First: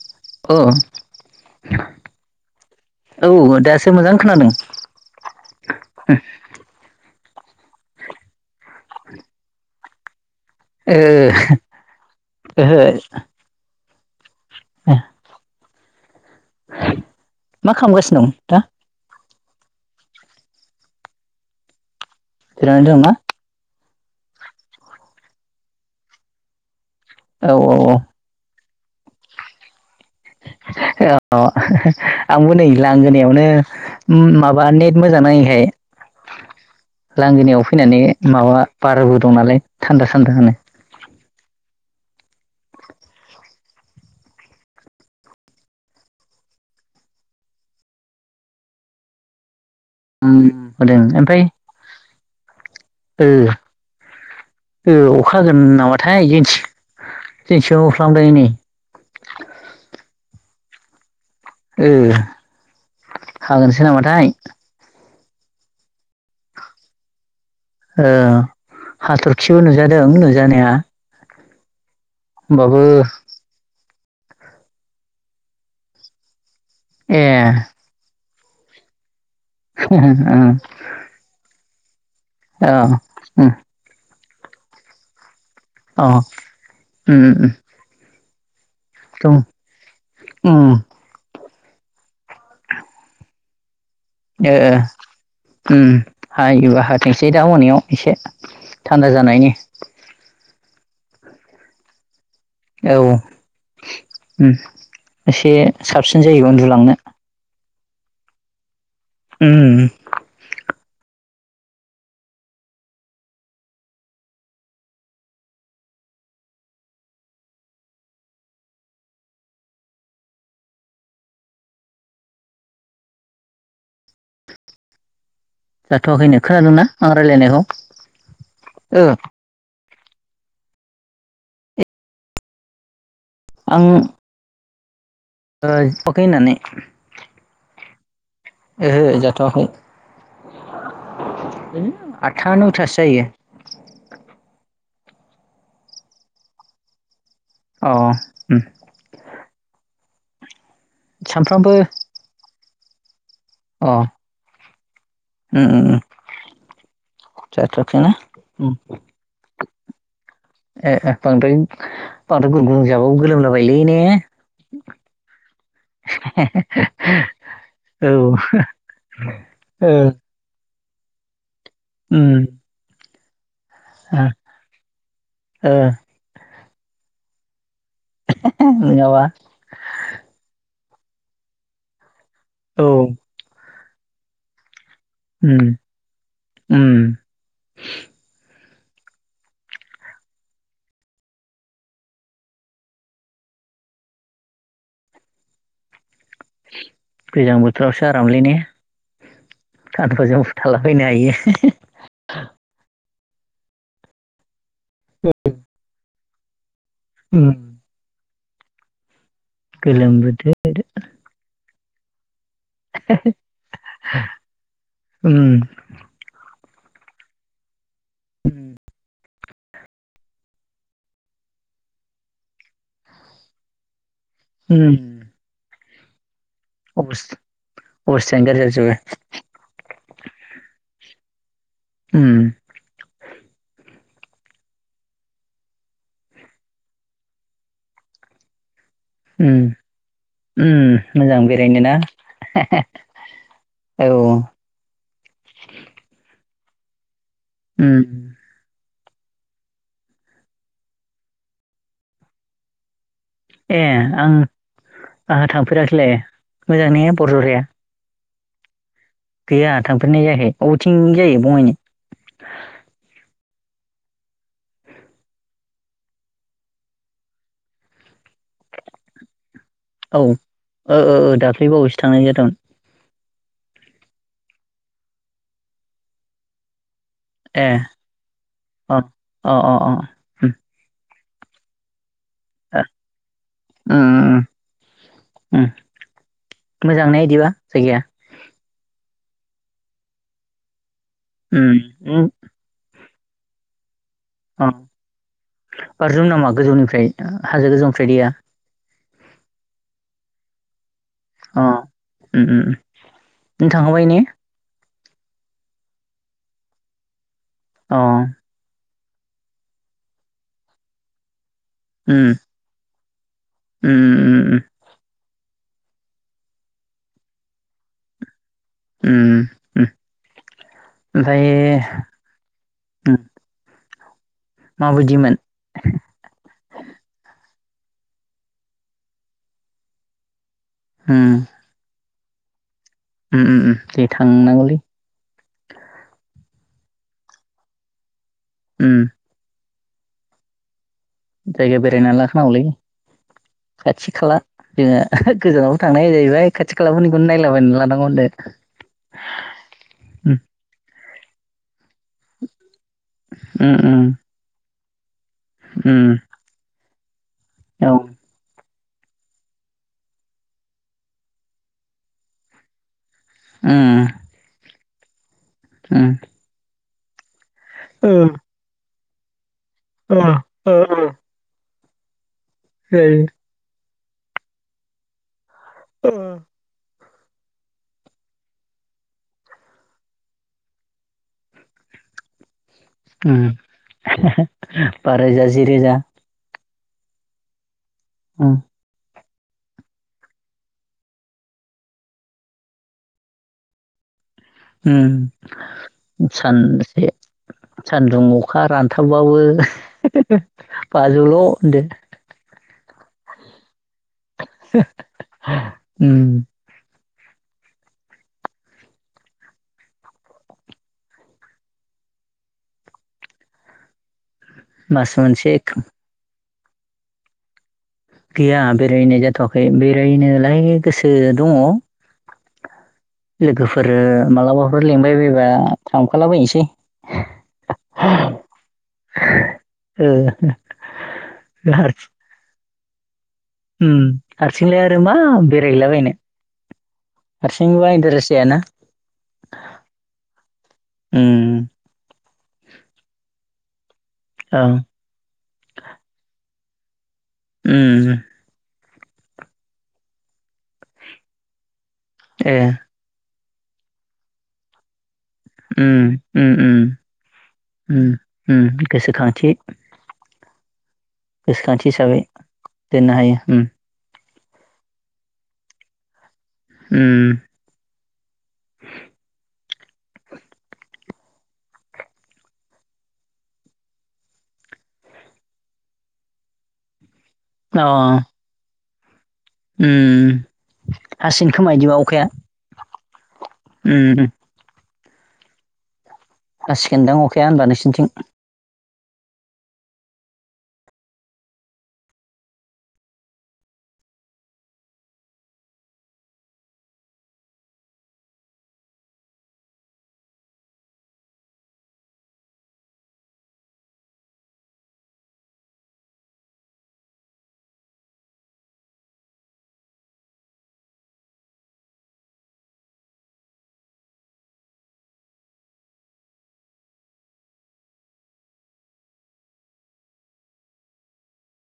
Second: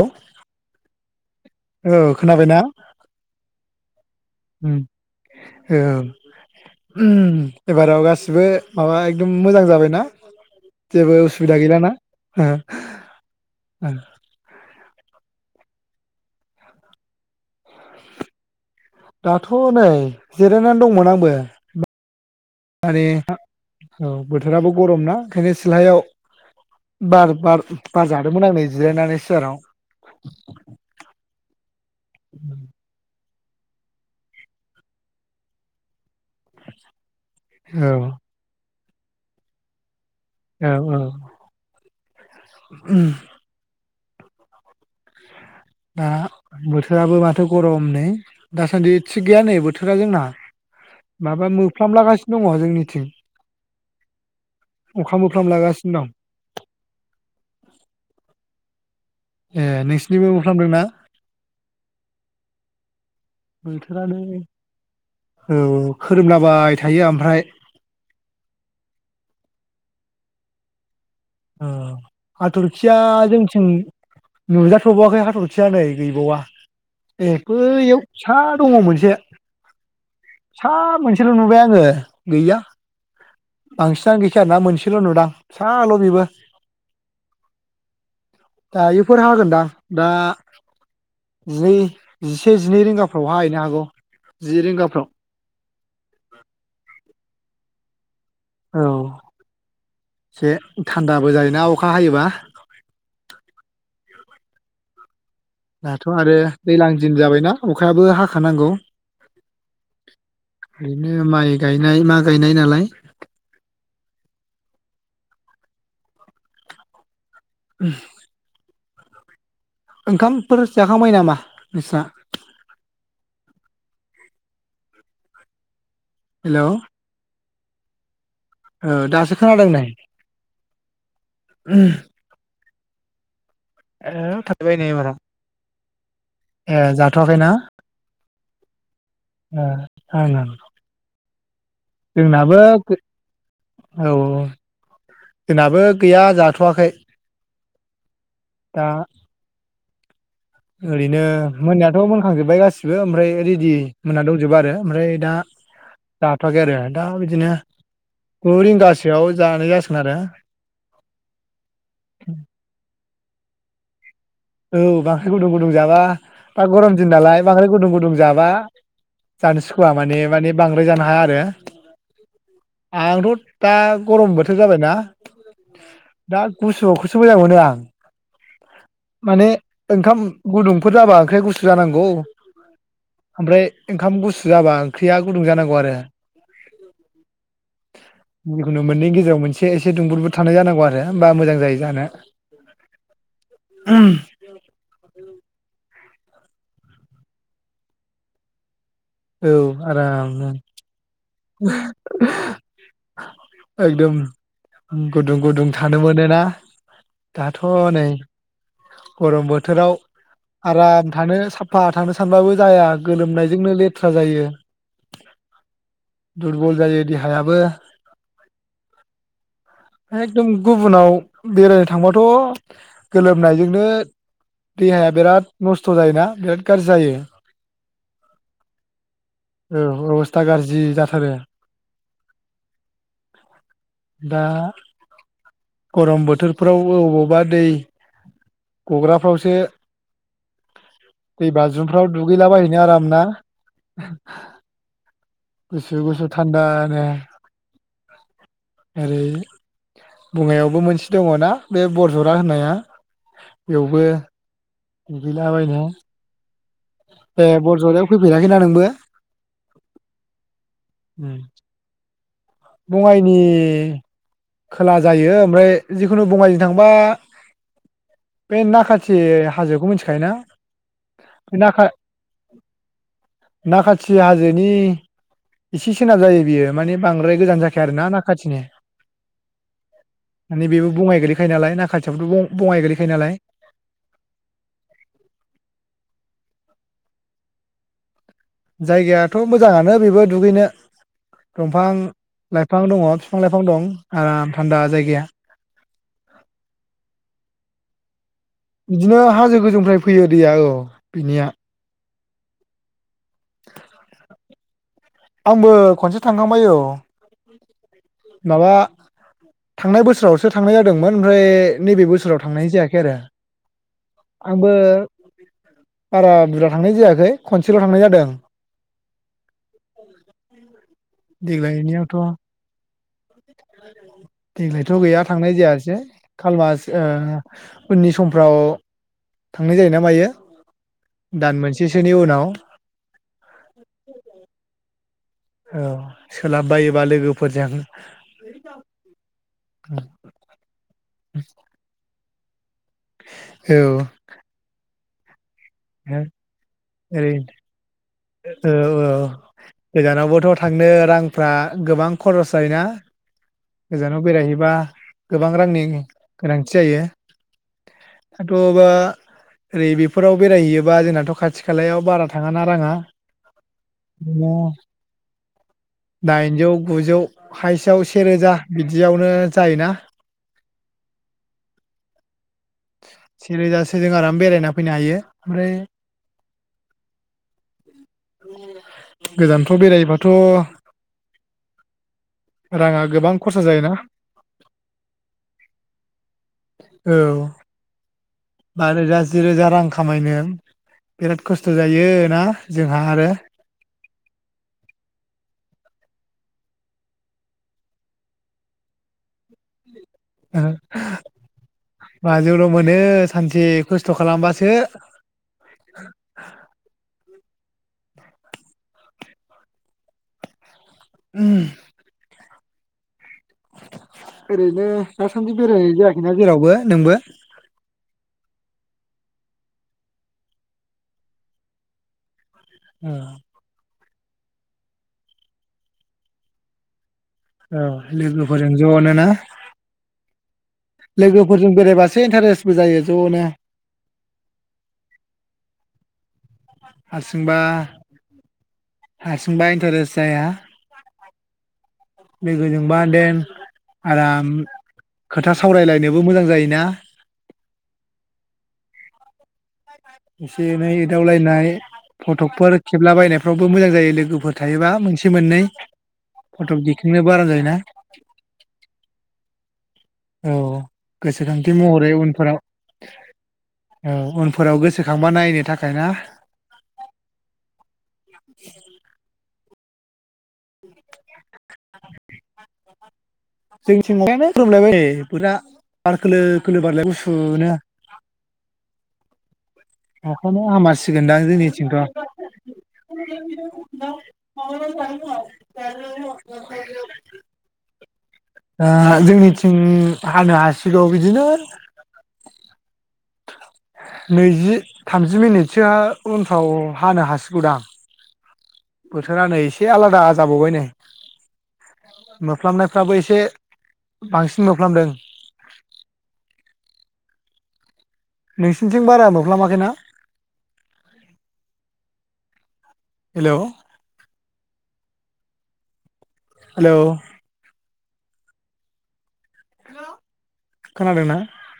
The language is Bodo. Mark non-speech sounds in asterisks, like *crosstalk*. औ अ खोनाबायना औ दासो मोजां खोनादों उम । ओम एबाराव गासिबो माबा एकदम मोजां जाबायना *inaudible* ओ जेबो उसुबिदा ओहो औ ए मा खालामगासिनो नोंथां? दाथ' नै जिरायनानै दंमोन आंबो । जिरायना दं ना? औ बोथोराबो गरम ना ओंखायनो सिलायाव बार औ बार बार जादोंमोन आं *unintelligible* जिरायनानै सिआराव औ आंबो नै लांगोनायावनो ओम माबा नेट मोजां नाङैखाय लांगोनायाव औ फैनानै माबा बारबो दं नालाय थान्दा थान्दा नो औ औ उम दा बोथोराबो माथो गरम नै दासान्दि थिग गैया नै बोथोर उम होदों ओमफाय मोफ्लामलागासिनो दङ जोंनिथिं ओ ओ अखा हागोन मोफ्लामलागासिनो दं नामाथाय जोंनिथिं जोंनिथिंबो होफ्लामदों हनै ए नोंसिनिबो फ्लामदों ना? ओ हागोनसो बोथोरानो नामाथाय औ खोरोमलाबाय थायो आमफ्राय ओ हाथरखिबो नुजादों नुजानाया औ होमबाबो हाथरखिया जोंनिथिं नुजाथ'बावाखै हाथरखिया नै गैबावा ए बैयाव फिसा दङ मोनसे हा हा उम ओ औ आंस *unintelligible* गैखाया आरो ना मोनसेल' नुदां फिसाल' अ बेबो उम उम उम दायोफोर हागोनदां दा उम जिनै जिसे जिनै रिंगाफ्राव हाहायनो हागौ ओ जि रिंगाफ्राव उम हायोबा हाथों एसे दा मोनायाव एसे औ थान्दा जानायनि एसे थान्दाबो जायोना अखा हायोबा औ एसे दाथ' साबसिन आरो जायो दैज्लां उन्दुलांनो दिन जाबायना अखायाबो हाखानांगौ। उम बिरनो माइ गायनाय मा गायनाय नालाय *unintelligible* ओंखामफोर जाखांबाय नामा नोंस्रा? जाथ'वाखैनो हेल' खोनादोंना आं रायलायनायखौ? ओ दासो खोनादों नोय। उम आं *unintelligible* एबाराव ओइ ए जाथ'वाखैना ओहो जाथ' ए आखै ओं ओं *inaudible* जोंनाबो गैया जाथ'वाखै अ उम दा ओरैनो सानफ्रामबो मोननायाथ' मोनखांजोब्बाय गासि रो ओमफ्राय रेडि अ मोनना दंजोबो आरो ओमफ्राय दा उम उम उम जाथ'वाखै आरो दा बिदिनो जाथ'वाखैना गु उम रिंगासोआव जानाय जासिगोन आरो ए बाव गोलोमला बायलै ने औ बाहाय गुदुं गु दुं जाबा दा गरम दिन नालाय बांद्राय गुदुं औ गुदुं जाबा ओ जानो सखुवा माने माने बां बो जानो हाया आरो उम आंथ' दा ओ गरम बोथोर जाबायना ओ दा गुसुआव सो मोजां मोनो आं नङाबा माने ओंखाम गुदुं फोर जाबा ओंख्रि आ गुसु जानांगौ औ आमफ्राय ओंखाम गुसु जाबा ओं उम उम खुनु मोननैनि गेजेराव मोनसे एसे दुंबुरबो थानाय जानांगौ आरो होमबा मोजां जायो जानो । ओम गोजां बोथोरावसो आरामलै ने औ खानथ्राजों आरामनो बुथाला बायनो हायो *unintelligible* एकदम गुदुं गुदुं थानो मोनो ना उम दाथ' नै गरम बोथोराव गोलोम बोथोर आराम थानो सा फा थांनो सानबाबो जाया गोलोमनायजोंनो लेथ्रा जायो उम दुरबल जायो देहायाबो। उम एकदम गुबुनाव बेरायनो थांबाथ' गोलोमनायजोंनो देहाया बेराद नस थ' जायो ना बिराद गारजि जायो अबस अबस्थायानो गाज्रि जाजोबो औ अबसथा गारजि जा रो उम दा गरम बोथोरफ्राव औबावबा दै गग्राफ्रावसो उम उम मोजां दै बेरायनो ना बाजुमफ्राव दुगैलाबायहैनो आराम ना औ गुसु थानदा नो। उम ओरै बङाइयावबो मोनसे दङना बे बरजरा होननाया। ए बेयावबो आं आंहा दुगैलाबायनो थांफेराखैलाय मोजांने ए बरजराया। बरजरायाव फैफेराखैना नोंबो? गैया थांफेरनाय जायाखै बबेथिं जायो बङाइनि? बङाइनि खोला जायो ओमफ्राय जिखुनु बङाइजों थांबा बे नाखाथि हाजोखौ औ मिथिखायोना ओ ओ बे ओदाख्लै नाखा बावैसो थांनाय जादोंमोन। नाखाथि हाजोनि इसे सोनाब जायो बियो माने बां गोजान ए जाखाया आरोना ना खाथिनि अ अ अ उम माने बेबो बङाइ गोलै खायो नालाय नाखा थि'याबोथ' बं बङाइ ओ गोलैखायो नालाय। उम उम मोजां ने इदिबा जायगाया? जायगायाथ' मोजाङानो बेबो दुगैनो। उम दमफां उम लाइफां दङ फिफां लाइफां दं। आराम थानदा जायगाया बारज्रुमो नामा गोजौनिफ्राय हाजो गोजौनिफ्राय दैैया? बिदिनो हाजो गोजौनिफ्राय फैयो दैया औ बिनिया। उम उम उम नों थांखांबाय ने? आंबो खनसे थांखांबाय औ। अ माबा थांनाय बोसोरावसो थांनाय जादोंमोन ओमफ्राय नैबे उम बोसोराव जाया खै‌ आरो उम उम ओ आंबो बारा बुरजा थांनाय जायाखै खनसेल' थांनाय जादों। उम ओ औ ओं देग्लाय नियावथ' उम *inaudible* देग्लायथ' गैया माबायदिमोन थांनाय जायासै खाल मास ओ उननि समफ्राव थांनाय जायोना मायो। दान मोननै सो सोनि उनाव ओ ओ जों थांनागौ लै औ सोलाब बायोबा लोगोफोरजों उम औ जायगा बेरायनो लां हावलै औ खाथि खाला जोङो होद गोजानावथो थांनाय जाहैबाय खाथि ओरै खालाफोरनिखौनो नायला बायनानै लानांगौ आरो। औ औ गोजानावबोथ' थांनो रांफ्रा ओ गोबां खरस जायोना उम गोजानाव बेरायहैबा गोबां रांनि उम गोनांथि जायो। उम औ दाथ' बा ओरै बेफोराव बेरायहैयोबा जोंनाथ' खाथि खालायाव बारा थाङा ना राङा उम ना दाइनजौ गुजौ हाइसेआव सेरोजा बिदि बेयावनो अ अ अ *unintelligible* सेरोजासो जों आराम बेरायना फैनो हायो। ओमफ्राय ओ *inaudible* गोजानफ्राव बेरायोबाथ' उम *unintelligible* बा रोजा जि रोजा। औ उम बा रोजा जि रोजा रां खामायनो बिराद खस्थ' जायो। ना? जोंहा हारो उम सानसे सानदुं अखा रानथाब बाबो *unintelligible* ओ बाजौल' होनदो बाजौल' मोनो सानसे खस्थ' खालामबासो उम उम ओरैनो मास मोनसे दासान्दि बेरायनाय जायाखैना जेरावबो नोंबो गैया बेरायनाय जाथ'वाखै बेरायनोलाय गोसो दङ औ लोगोफोर ओ मालाबाफोर लिंबाय बायबा थांफालाबानसै। औ लोगोफोरजों जनोना। ओ लोगोफोरजों बेरायबासो इन्टारेस्टबो जायो। ज'नो उम हारसिंलाय आरो मा बेरायहैलाबायनो हारसिंबा इन्टारेस्ट जायाना। हारसिंबा इन्टारेस्ट जाया उम लोगोजोंबा देन आराम औ खोथा सावरायलायनोबो मोजां जायो। ना? उम एसे एनै एदावलायनाय, ए फटकफोर खेबलाबायनाय फ्रावबो मोजां जायो लोगोफोर थायोबा मोनस उम उम आराम जायोना उम उम उम गोसोखांथि। औ गोसोखांथि महरै हिसाबै उनफोराव दोननो हायो उम। औ उनफोराव गोसोखांबा नायनो थाखाय। ना? उम जोंनि थिं अखायानो खोरोमलायबाय नै *unintelligible* बार खोलो खोलो बारलायबाय गुसुनो ओम अखायानो हामासिगोनदां हासिगोन खोमा जोंनिथिंथ' इदिबा दा अखाया उम उम *unintelligible* *unintelligible* हासिगोनदां अखाया होनबा नोंसिनिथिं ओ जोंनिथिं हानो हासिगौ बिदिनो नैजि थामजि मिनिटसोआ उनफ्राव हानो हासिगौदां बोथोरा नै एसे आलादा जाबावबाय नै मोफ्लामनायफ्राबो एसे बांसिन मोफ्लामदों नोंसिनिथिं बारा मोनफ्लामाखै ना हेलौ हेलौ खोनादोंना?